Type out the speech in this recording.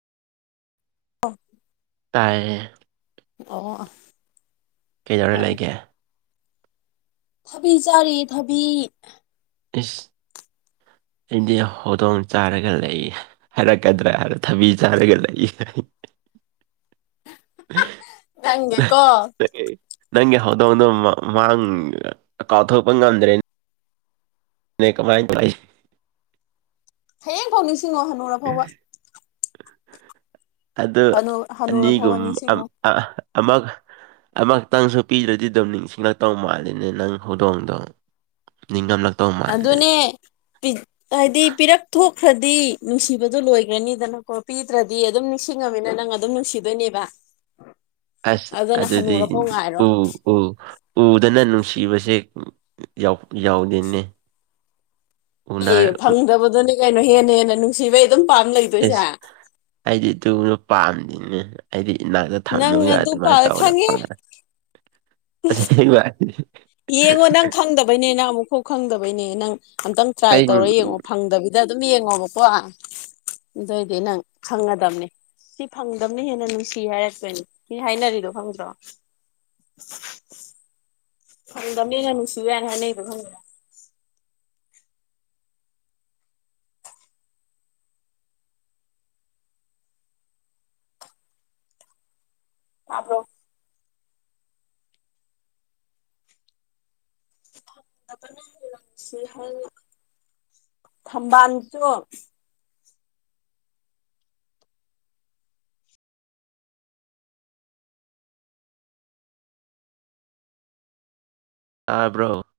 [inaudible] ꯇꯥꯏꯌꯦ꯫ ꯑꯣ꯫ ꯀꯩꯗꯧꯔ ꯐꯔꯦ ꯂꯩꯒꯦ꯫ ꯊꯕꯤ ꯆꯥꯔꯤꯌꯦ ꯊꯕꯤ꯫ ꯏꯁꯁ ꯑꯩꯗꯤ ꯍꯧꯗꯣꯡ ꯆꯥꯔꯒ ꯂꯩꯌꯦ꯫ ꯍꯥꯏꯔꯛꯀꯗ꯭ꯔꯥ ꯍꯥꯏꯔ ꯊꯕꯤ ꯆꯥꯔꯒ ꯂꯩꯌꯦ꯫ ꯅꯪꯒꯦꯀꯣ [inaudible] ꯅꯪꯒꯤ ꯍꯧꯗꯣꯡꯗ ꯃꯥꯡ ꯀꯥꯎꯊꯣꯛꯄ ꯉꯝꯗ꯭ꯔꯦꯅ ꯅ ꯀꯃꯥꯏꯅ [unintelligible] ꯍꯌꯦꯡ ꯐꯥꯎ ꯅꯤꯡꯁꯤꯡꯉꯣ ꯍꯅꯨꯔꯐꯥꯎꯕ ꯑꯗꯨ ꯍꯅꯨ ꯍꯅꯨꯔ ꯐꯥꯎꯕ ꯑꯅꯤꯒꯨꯝ ꯅꯤꯡꯁꯤꯡꯉꯣ ꯑꯃꯒ ꯑꯃꯨꯛꯇꯪꯁꯨ ꯄꯤꯗ꯭ꯔꯗꯤ ꯑꯗꯨꯝ ꯅꯤꯡꯁꯤꯡꯂꯛꯇꯧ ꯃꯥꯜꯂꯤꯅꯦ ꯅꯪ ꯍꯧꯗꯣꯡꯗꯣ ꯅꯤꯡꯗꯥꯝꯂ ꯑꯗꯨ ꯑꯗꯨꯅꯦꯤ ꯍꯥꯏꯗꯤ ꯄꯤꯔꯛ ꯊꯣꯛꯈ꯭ꯔꯗꯤ ꯅꯨꯡꯁꯤꯕꯗꯨꯣ ꯂꯣꯏꯈ꯭ꯔꯅꯤꯗꯅꯀꯣ ꯄꯤꯗ꯭ꯔꯗꯤ ꯑꯗꯨꯝ ꯅꯤꯡꯁꯤꯡꯉꯃꯤꯅ ꯅꯪ ꯑꯗꯨꯝ ꯅꯨꯡꯁꯤꯗꯣꯏꯅꯦꯕ ꯑꯁ ꯑꯗꯨꯅ ꯑꯗꯨꯗꯤ ꯍꯅꯨꯔꯐꯥꯎ ꯉꯥꯏꯔꯣ ꯎ ꯎ ꯎꯗꯅ ꯅꯨꯡꯁꯤꯕꯁꯦ ꯌꯥꯎꯗꯦꯅꯦ ꯑꯦ ꯎꯅꯔ ꯐꯪꯗꯕꯗꯨꯅꯤ ꯀꯩꯅꯣ ꯍꯦꯟꯅ ꯍꯦꯟꯅ ꯅꯨꯡꯁꯤꯕꯩ ꯑꯗꯨꯝ ꯄꯥꯝ ꯂꯩ ꯑꯦꯁ ꯑꯩꯗꯤ ꯇꯨꯅ ꯄꯥꯝꯗꯤꯅꯦ ꯑꯩꯗꯤ ꯏꯅꯥꯛꯇ ꯅꯪ ꯊꯝꯃꯒ ꯑꯗꯨ ꯄꯥ ꯑꯗꯨꯃꯥꯏꯅ ꯇꯧꯕꯅ ꯈꯪꯉꯦ ꯐꯔꯦ ꯁ ꯌꯦꯡꯉꯣ ꯅꯪ ꯈꯪꯗꯕꯩꯅꯦ ꯅꯪ ꯑꯃꯨꯛꯈꯐꯥꯎ ꯈꯪꯗꯕꯩꯅꯦ ꯅꯪ ꯑꯝꯇꯪ ꯇ꯭ꯔꯥꯏ ꯑꯩ ꯇꯧꯔ ꯌꯦꯡꯉꯣ ꯐꯪꯗꯕꯤ ꯁꯤꯗ ꯑꯗꯨꯝ ꯌꯦꯡꯉꯣꯕꯀꯣ ꯑꯗꯨꯑꯣꯏꯗꯤ ꯅꯪ ꯈꯪꯒꯗꯕꯅꯤ ꯁꯤ ꯐꯪꯗꯝꯕꯅ ꯍꯦꯟꯅ ꯅꯨꯡꯁꯤ ꯍꯥꯏꯔꯛꯇꯄꯣꯏꯅꯤ ꯁꯤ ꯍꯥꯏꯅꯔꯤꯗꯣ ꯈꯪꯗ꯭ꯔꯣ [inaudible] ꯐꯪꯗꯝꯅꯤꯅꯥ ꯅꯨꯡꯁꯤ ꯌꯦꯅ ꯍꯥꯏꯅꯩꯗꯨ ꯈꯪꯗ꯭ꯔꯣ ꯇꯥꯕ꯭ꯔꯣ ꯅꯕꯅꯤ ꯅꯨꯡꯁꯤ ꯍꯥꯏꯌꯦ ꯊꯝꯕꯥꯜꯗꯣ ꯇꯥꯕ꯭ꯔꯣ